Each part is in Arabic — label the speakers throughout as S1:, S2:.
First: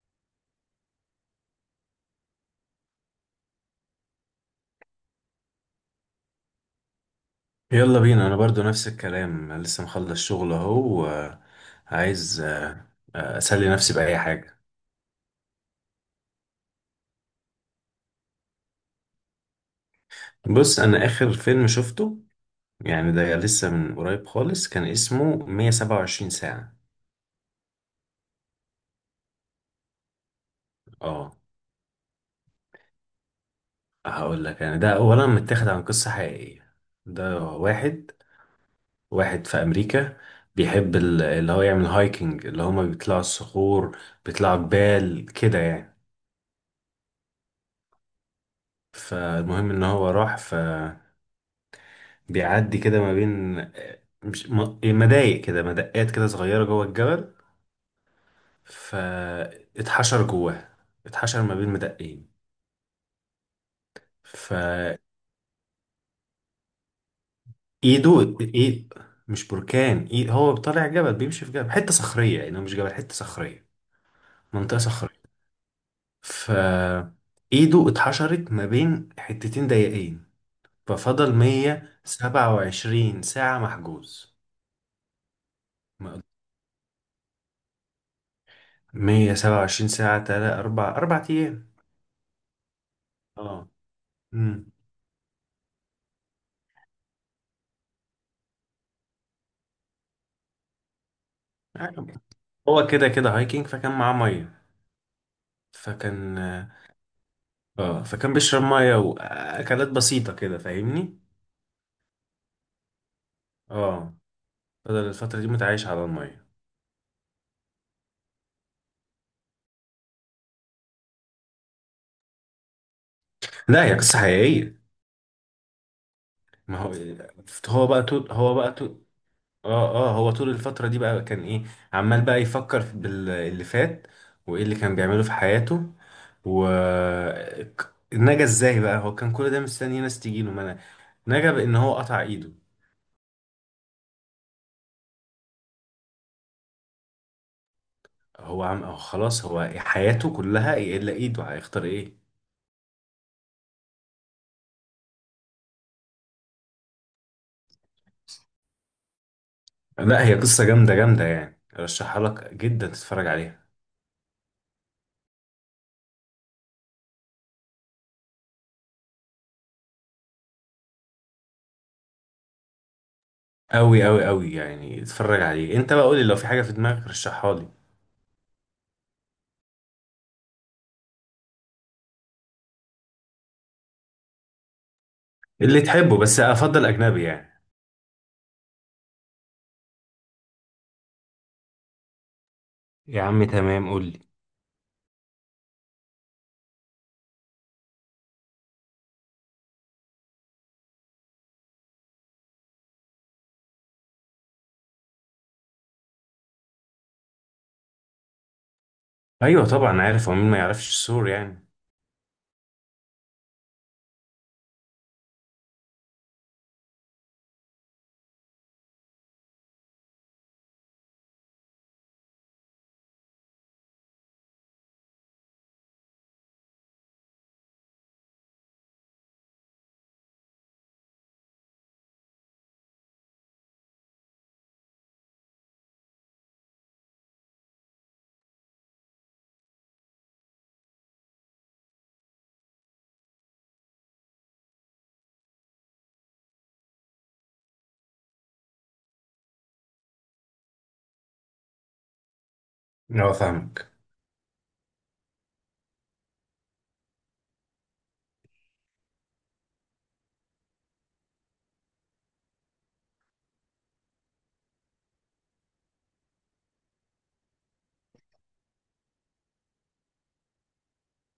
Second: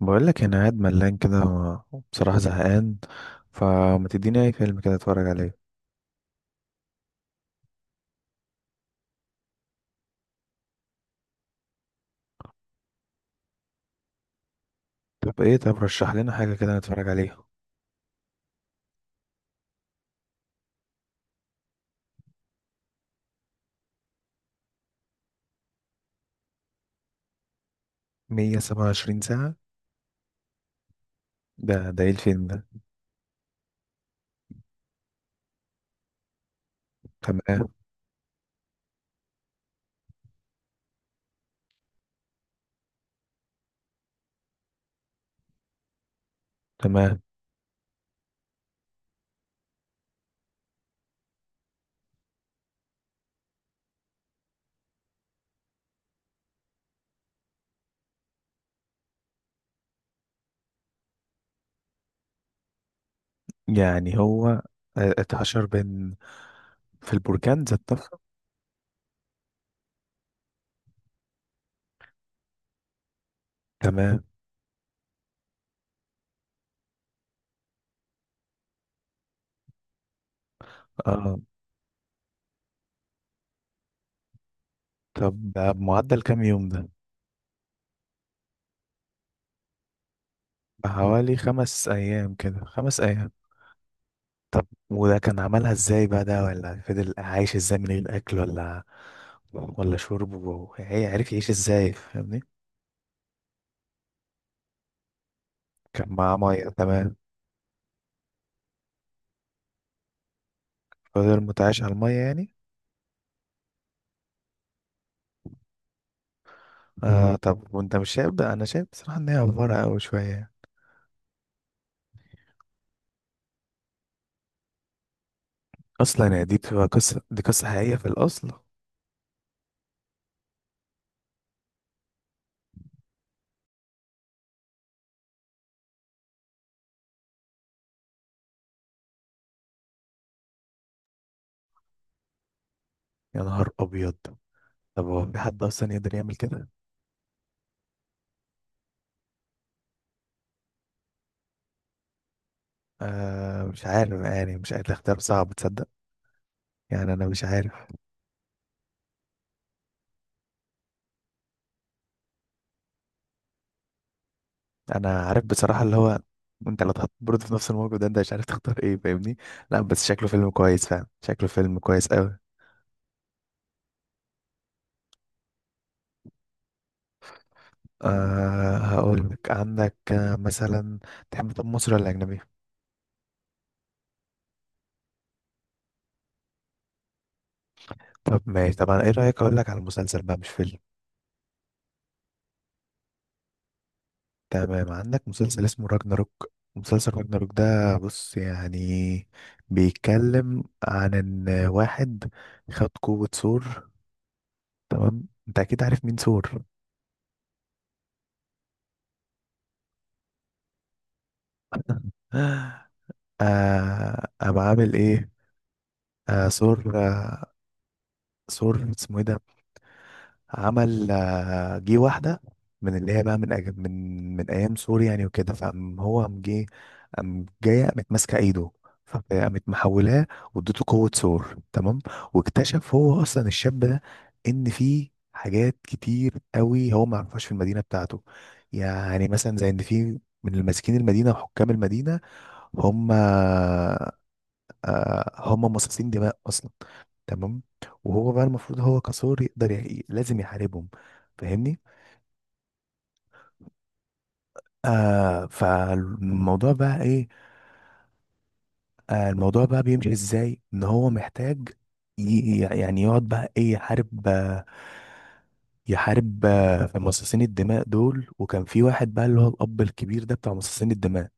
S1: بقول لك انا قاعد ملان كده، بصراحة زهقان، فما تديني اي فيلم كده اتفرج عليه.
S2: يلا بينا، انا برضو نفس الكلام، لسه مخلص شغل اهو وعايز اسلي نفسي باي حاجه.
S1: طب ايه، طب رشح لنا حاجة كده نتفرج عليها.
S2: بص، انا اخر فيلم شفته يعني ده لسه من قريب خالص، كان اسمه 127 ساعه.
S1: 127 ساعة.
S2: اه،
S1: ده ايه الفيلم ده؟
S2: هقول لك يعني ده اولا متاخد عن قصه حقيقيه. ده
S1: تمام.
S2: واحد، واحد في امريكا بيحب اللي هو يعمل هايكنج، اللي هما بيطلعوا الصخور، بيطلعوا جبال كده يعني.
S1: تمام.
S2: فالمهم ان هو راح في، بيعدي كده ما بين مش م- إيه، مضايق كده، مدقات كده صغيرة جوه الجبل. فاتحشر جواه، اتحشر ما بين مدقين،
S1: يعني هو
S2: فايده
S1: اتحشر بين في البركان ذات نفسه.
S2: ايد. مش بركان، ايد. هو طالع جبل، بيمشي في جبل، حتة صخرية، يعني هو مش جبل، حتة صخرية،
S1: تمام.
S2: منطقة صخرية. ف ايده اتحشرت ما بين حتتين ضيقين، ففضل
S1: اه،
S2: 127 ساعة محجوز.
S1: طب ده بمعدل
S2: ما-
S1: كام يوم ده؟
S2: 127 ساعة تلات أربع
S1: بحوالي
S2: أيام.
S1: خمس ايام كده، خمس ايام.
S2: اه.
S1: طب
S2: مم.
S1: وده كان عملها ازاي بقى ده؟ ولا فضل عايش ازاي من غير اكل ولا شرب، وهي عرف يعيش ازاي؟ فاهمني؟
S2: هو كده كده هايكنج، فكان معاه ميه.
S1: كان معاه
S2: فكان،
S1: ميه. تمام.
S2: اه، فكان بيشرب ميه واكلات بسيطه كده فاهمني.
S1: فضل متعايش على الميه يعني.
S2: اه، فضل الفتره دي متعايش على الميه.
S1: آه، طب وانت مش شايف؟ ده انا شايف بصراحه ان هي افوره قوي شويه،
S2: لا، هي قصه حقيقيه.
S1: اصلا يعني دي
S2: ما
S1: بتبقى
S2: هو،
S1: قصه، دي قصه
S2: هو
S1: حقيقيه
S2: بقى
S1: في
S2: طول
S1: الاصل.
S2: هو بقى طول اه هو طول الفتره دي بقى كان ايه؟ عمال بقى يفكر في باللي فات وايه اللي كان بيعمله في حياته و نجا ازاي بقى. هو كان كل ده مستني ناس تجيله، ما أنا- نجا بان هو قطع ايده.
S1: يا نهار ابيض! طب هو في حد اصلا يقدر يعمل كده؟
S2: هو خلاص، هو حياته كلها الا ايده، هيختار ايه؟
S1: آه، مش عارف يعني، مش عارف، الاختيار صعب تصدق، يعني انا مش عارف.
S2: لا، هي قصة جامدة جامدة يعني، ارشحها لك جدا تتفرج عليها.
S1: انا عارف بصراحه اللي هو، انت لو اتحط برضه في نفس الموقف ده، انت مش عارف تختار ايه. فاهمني؟ لا، بس شكله فيلم كويس فعلا، شكله فيلم كويس قوي.
S2: قوي قوي قوي يعني، اتفرج عليه انت بقى، قولي لو في حاجة في دماغك رشحها لي.
S1: آه، هقول لك، عندك مثلا تحب، طب مصري ولا اجنبي؟
S2: اللي تحبه، بس افضل اجنبي يعني.
S1: طب ماشي، طب انا ايه رأيك اقول لك على مسلسل بقى مش فيلم؟
S2: يا عم تمام، قول لي.
S1: تمام. عندك مسلسل اسمه راجناروك. مسلسل راجناروك ده، بص يعني، بيتكلم عن ان واحد خد قوة ثور. تمام، انت اكيد عارف مين ثور.
S2: ايوه طبعا عارف هو مين، ما يعرفش السور يعني.
S1: قام عامل ايه؟ ثور. آه ثور اسمه ايه ده؟ عمل جه واحدة من اللي هي بقى من أج- من من أيام سوريا يعني وكده، فقام هو قام جه، قام جاية قامت ماسكة إيده، فقامت محولاه واديته قوة ثور. تمام. واكتشف هو أصلا الشاب ده إن فيه حاجات كتير قوي هو ما يعرفهاش في المدينة بتاعته. يعني مثلا زي إن فيه من الماسكين المدينة وحكام المدينة، هم آه، هم مصاصين دماء أصلا. تمام. وهو بقى المفروض هو كثور لازم يحاربهم. فاهمني؟
S2: اه، فاهمك.
S1: فالموضوع بقى ايه؟ الموضوع بقى بيمشي ازاي؟ ان هو محتاج يعني يقعد بقى ايه، يحارب في مصاصين الدماء دول. وكان في واحد بقى، اللي هو الاب الكبير ده بتاع مصاصين الدماء،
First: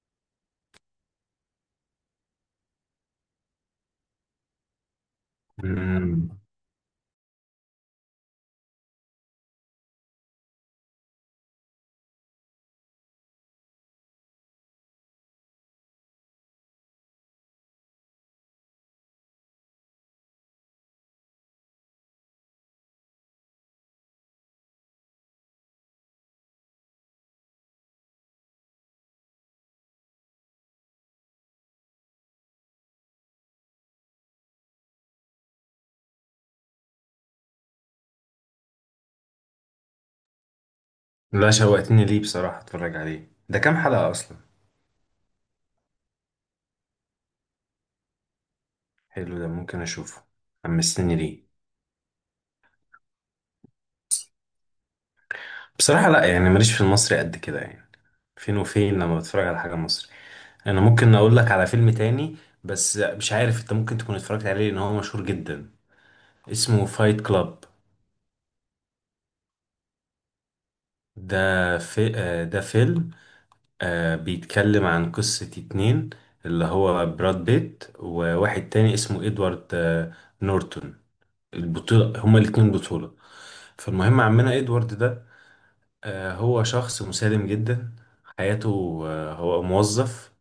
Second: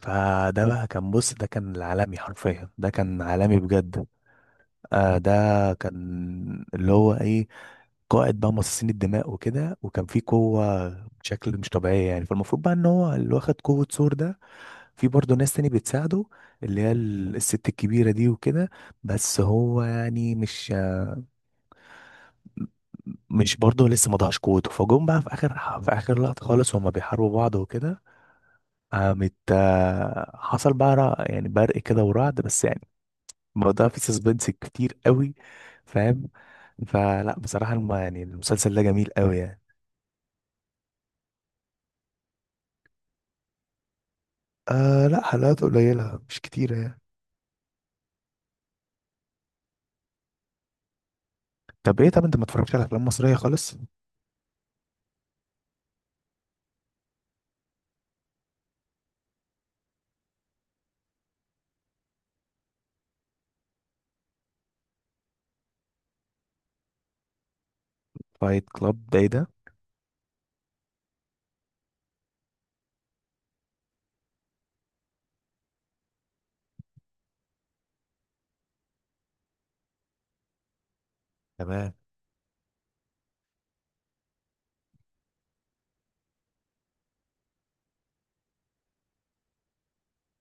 S1: فده بقى كان، بص ده كان العالمي حرفيا، ده كان عالمي بجد. ده
S2: امم.
S1: كان اللي هو ايه، قائد بقى مصاصين الدماء وكده، وكان في قوة بشكل مش طبيعية يعني. فالمفروض بقى ان هو اللي واخد قوة ثور ده، في برضه ناس تاني بتساعده، اللي هي الست الكبيرة دي وكده. بس هو يعني مش برضه لسه ما ضاعش قوته، فجم بقى في اخر لقطة خالص، وهما بيحاربوا بعض وكده، قامت حصل بقى يعني برق كده ورعد، بس يعني الموضوع فيه سسبنس كتير قوي. فاهم؟ فلا بصراحة يعني المسلسل ده جميل قوي يعني.
S2: لا، شوقتني ليه بصراحة، اتفرج عليه. ده كام حلقة اصلا؟
S1: لا، حلقات قليلة مش كتيرة يعني.
S2: حلو، ده ممكن اشوفه. حمستني ليه.
S1: طب ايه، طب انت ما اتفرجتش على افلام مصريه خالص؟
S2: بصراحة لا، يعني ماليش في المصري قد كده يعني، فين وفين لما بتفرج على حاجة مصري. انا ممكن اقول لك على فيلم تاني بس مش عارف، انت ممكن تكون اتفرجت عليه لان هو مشهور جدا. اسمه فايت كلاب.
S1: فايت كلاب ده ايه ده؟
S2: ده فيلم، بيتكلم عن قصة اتنين، اللي هو براد بيت وواحد تاني اسمه ادوارد نورتون.
S1: تمام.
S2: البطولة هما الاتنين بطولة. فالمهم عمنا ادوارد ده، هو شخص مسالم جدا. حياته، هو موظف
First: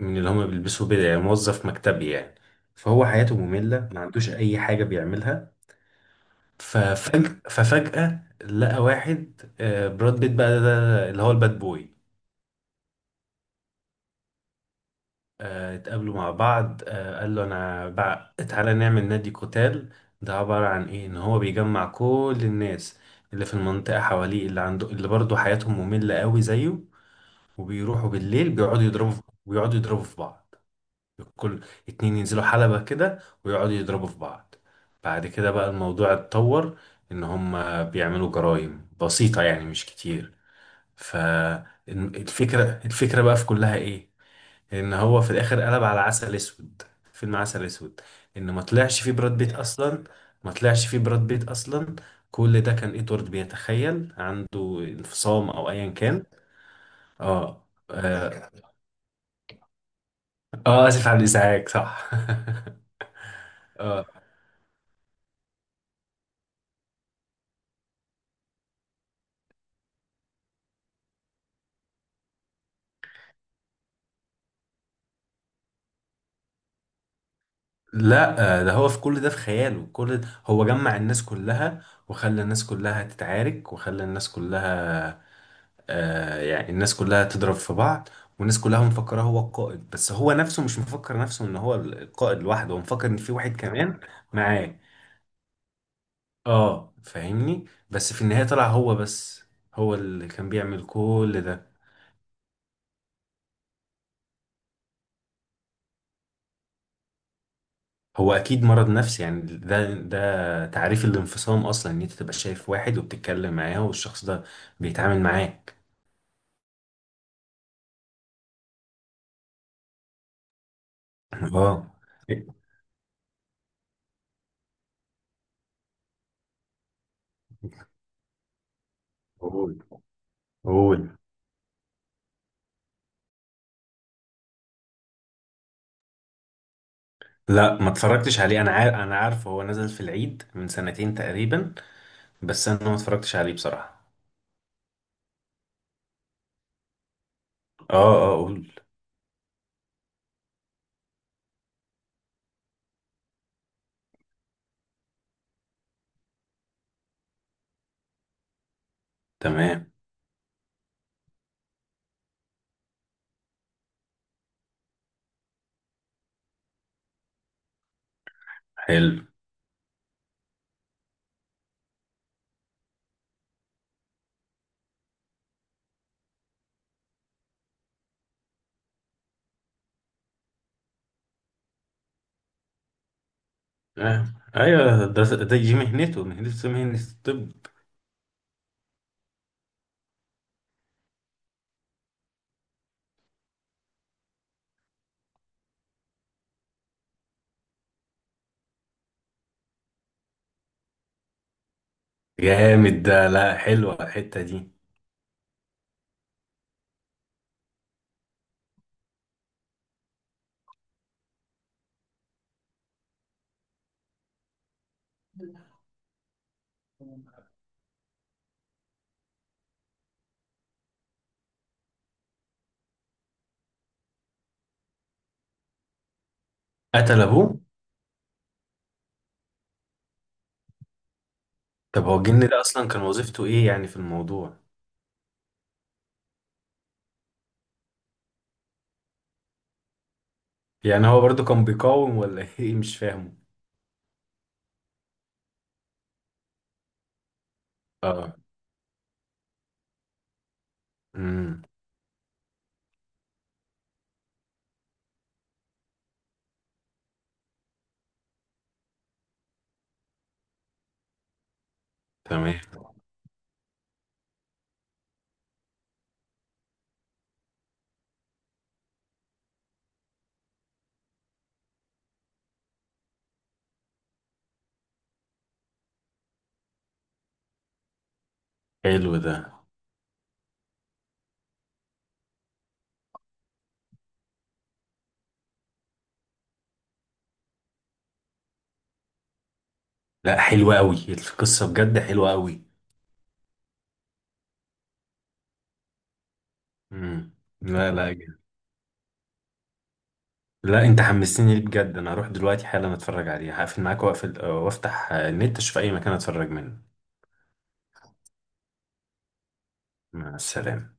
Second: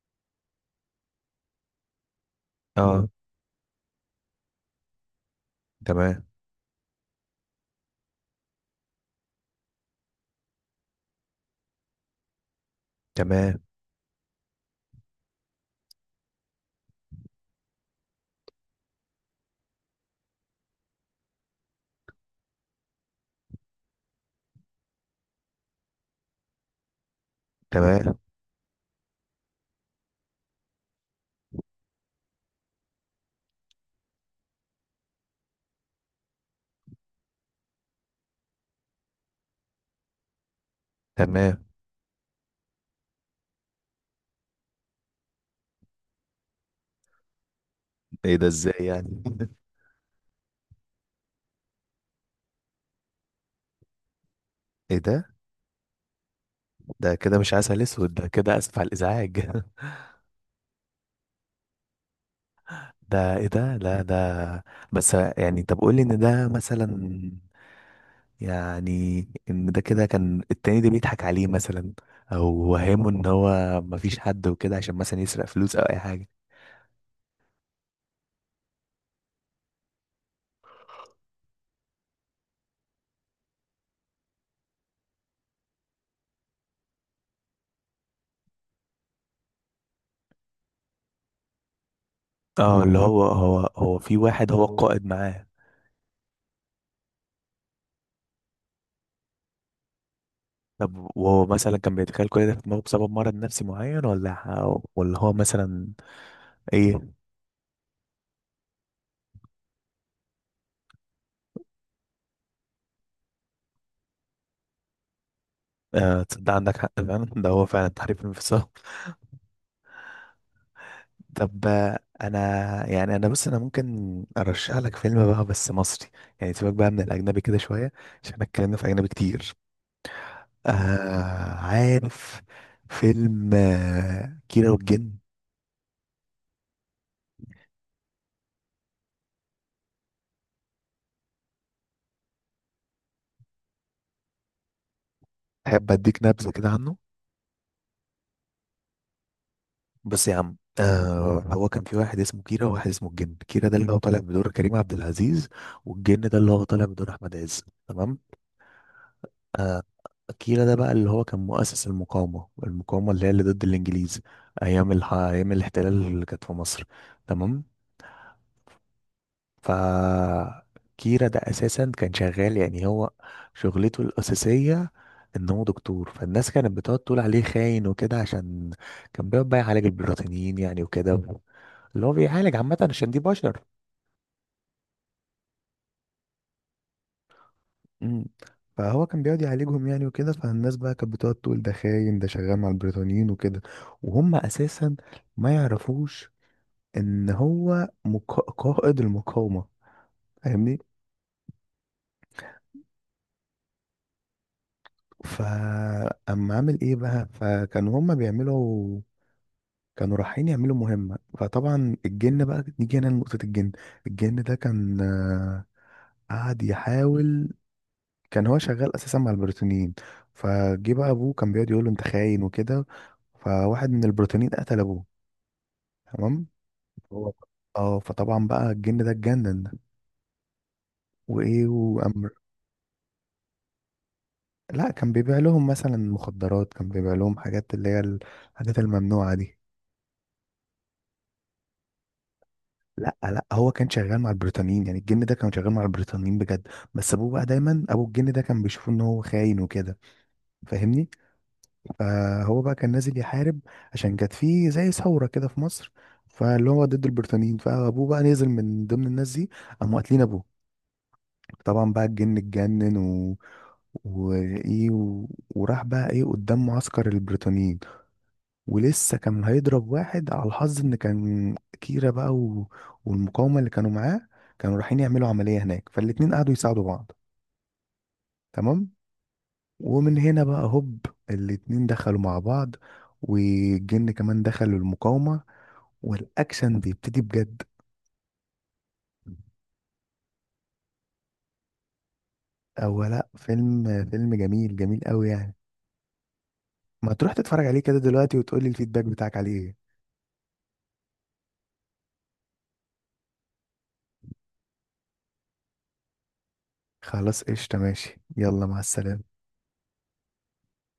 S2: من اللي هما بيلبسوا بدل، يعني موظف مكتبي يعني. فهو
S1: اه.
S2: حياته مملة، ما عندوش أي حاجة بيعملها.
S1: تمام.
S2: ففجأة لقى واحد، براد بيت بقى، ده اللي هو الباد بوي.
S1: تمام.
S2: اتقابلوا مع بعض، قال له أنا بقى تعالى نعمل نادي قتال. ده عبارة عن إيه؟ إن هو بيجمع كل الناس اللي في المنطقة حواليه، اللي عنده، اللي برضه حياتهم مملة قوي زيه، وبيروحوا
S1: تمام.
S2: بالليل بيقعدوا يضربوا في بعض. كل اتنين ينزلوا حلبة كده ويقعدوا يضربوا في بعض. بعد كده بقى الموضوع اتطور، ان هم بيعملوا جرائم بسيطة يعني مش كتير.
S1: تمام.
S2: فالفكرة بقى في كلها ايه؟ ان هو في الاخر قلب على عسل اسود، فيلم عسل اسود.
S1: ايه ده،
S2: ان ما
S1: ازاي
S2: طلعش فيه
S1: يعني؟
S2: براد بيت اصلا، ما طلعش فيه براد بيت اصلا. كل ده كان ادوارد بيتخيل، عنده
S1: ايه ده.
S2: انفصام او ايا كان.
S1: ده كده مش
S2: اه،
S1: عسل اسود، ده كده اسف على الازعاج.
S2: اه اسف على الازعاج، صح.
S1: ده ايه ده؟ لا،
S2: اه.
S1: ده بس يعني، طب قول لي ان ده مثلا، يعني ان ده كده كان التاني ده بيضحك عليه مثلا، او وهمه ان هو مفيش حد وكده عشان مثلا يسرق فلوس او اي.
S2: لا، ده هو في كل ده في خياله، كل ده هو جمع الناس كلها وخلى الناس كلها تتعارك وخلى الناس كلها، آه يعني الناس كلها تضرب في بعض. والناس كلها مفكره هو القائد، بس هو نفسه مش مفكر نفسه ان هو القائد لوحده، هو
S1: اه، اللي
S2: مفكر ان في واحد
S1: هو
S2: كمان
S1: في واحد هو
S2: معاه.
S1: القائد معاه.
S2: اه، فاهمني. بس في النهايه طلع هو بس، هو اللي كان بيعمل
S1: طب
S2: كل
S1: وهو مثلا
S2: ده.
S1: كان بيتخيل كل ده في دماغه بسبب مرض نفسي معين، ولا ولا هو مثلا ايه؟
S2: هو اكيد مرض نفسي يعني، ده تعريف الانفصام اصلا، ان انت تبقى شايف واحد وبتتكلم معاه والشخص ده بيتعامل معاك.
S1: آه، تصدق عندك حق فعلا، ده هو فعلا تحريف انفصام. طب
S2: اه.
S1: انا يعني، انا بص، انا ممكن ارشح لك فيلم بقى بس مصري، يعني سيبك بقى من الاجنبي كده شويه، عشان احنا اتكلمنا في اجنبي كتير.
S2: قول قول.
S1: عارف فيلم كيرة والجن؟
S2: لا، ما اتفرجتش عليه، انا عارف، انا عارف هو نزل في العيد من سنتين تقريبا بس انا ما اتفرجتش عليه بصراحة.
S1: تحب اديك نبذه كده عنه؟
S2: اه، اه قول.
S1: بس يا عم، هو كان في واحد اسمه كيرة وواحد اسمه الجن. كيرة ده اللي هو طالع بدور كريم عبد العزيز، والجن ده اللي هو طالع بدور أحمد عز. تمام.
S2: تمام
S1: كيرة ده بقى اللي هو كان مؤسس المقاومة اللي هي اللي ضد الإنجليز، أيام الاحتلال اللي كانت في مصر. تمام.
S2: حلو.
S1: ف كيرة ده أساسا كان شغال، يعني هو شغلته الأساسية إن هو دكتور. فالناس كانت بتقعد تقول عليه خاين وكده، عشان كان بيقعد بقى يعالج البريطانيين يعني وكده، اللي هو بيعالج عامة، عشان دي بشر.
S2: آه. ايوه، ده دي مهنته مهنة الطب.
S1: مم. فهو كان بيقعد يعالجهم يعني وكده، فالناس بقى كانت بتقعد تقول ده خاين، ده شغال مع البريطانيين وكده، وهم اساسا ما يعرفوش ان هو قائد المقاومة. فاهمني؟
S2: جامد ده. لا، حلوة الحتة دي.
S1: فاما عامل ايه بقى، فكانوا هم بيعملوا، كانوا رايحين يعملوا مهمة. فطبعا الجن بقى، نيجي هنا لنقطة الجن. الجن ده كان قعد يحاول، كان هو شغال اساسا مع البريطانيين. فجه بقى ابوه كان بيقعد يقول له انت خاين وكده، فواحد من البريطانيين قتل ابوه. تمام.
S2: قتل
S1: هو،
S2: ابوه.
S1: اه، فطبعا بقى الجن ده اتجنن، وايه
S2: طب هو
S1: وامر.
S2: الجن ده اصلا كان وظيفته ايه يعني في الموضوع؟
S1: لا، كان بيبيع لهم مثلا مخدرات، كان بيبيع لهم حاجات اللي هي الحاجات الممنوعه دي.
S2: يعني هو برضو كان بيقاوم ولا ايه؟ مش
S1: لا، لا،
S2: فاهمه.
S1: هو كان شغال مع البريطانيين يعني، الجن ده كان شغال مع البريطانيين بجد، بس ابوه بقى دايما، ابو الجن
S2: اه.
S1: ده كان بيشوفه ان هو خاين وكده. فاهمني؟
S2: امم.
S1: فهو بقى كان نازل يحارب، عشان كانت فيه زي ثورة كده في مصر، فاللي هو ضد البريطانيين. فأبوه بقى نزل من ضمن الناس دي، قاموا قاتلين أبوه. طبعا بقى الجن
S2: تمام.
S1: اتجنن، و، وإيه، و، وراح بقى إيه قدام معسكر البريطانيين، ولسه كان هيضرب واحد على الحظ، إن كان كيرا بقى، و... والمقاومة اللي كانوا معاه، كانوا رايحين يعملوا عملية هناك، فالاتنين قعدوا يساعدوا بعض. تمام.
S2: حلو ده.
S1: ومن هنا بقى هوب، الاتنين دخلوا مع بعض، والجن كمان دخل المقاومة، والأكشن بيبتدي بجد.
S2: لا، حلو قوي القصة بجد، حلوة قوي.
S1: أو لأ، فيلم جميل جميل قوي يعني. ما تروح
S2: امم.
S1: تتفرج عليه
S2: لا
S1: كده
S2: لا،
S1: دلوقتي،
S2: جامد.
S1: وتقولي الفيدباك بتاعك عليه ايه.
S2: لا، انت حمستني ليه بجد، انا هروح دلوقتي حالا اتفرج عليه، هقفل معاك واقفل وافتح النت اشوف اي مكان اتفرج منه.
S1: خلاص، قشطة، ماشي، يلا، مع السلامة.
S2: مع السلامة.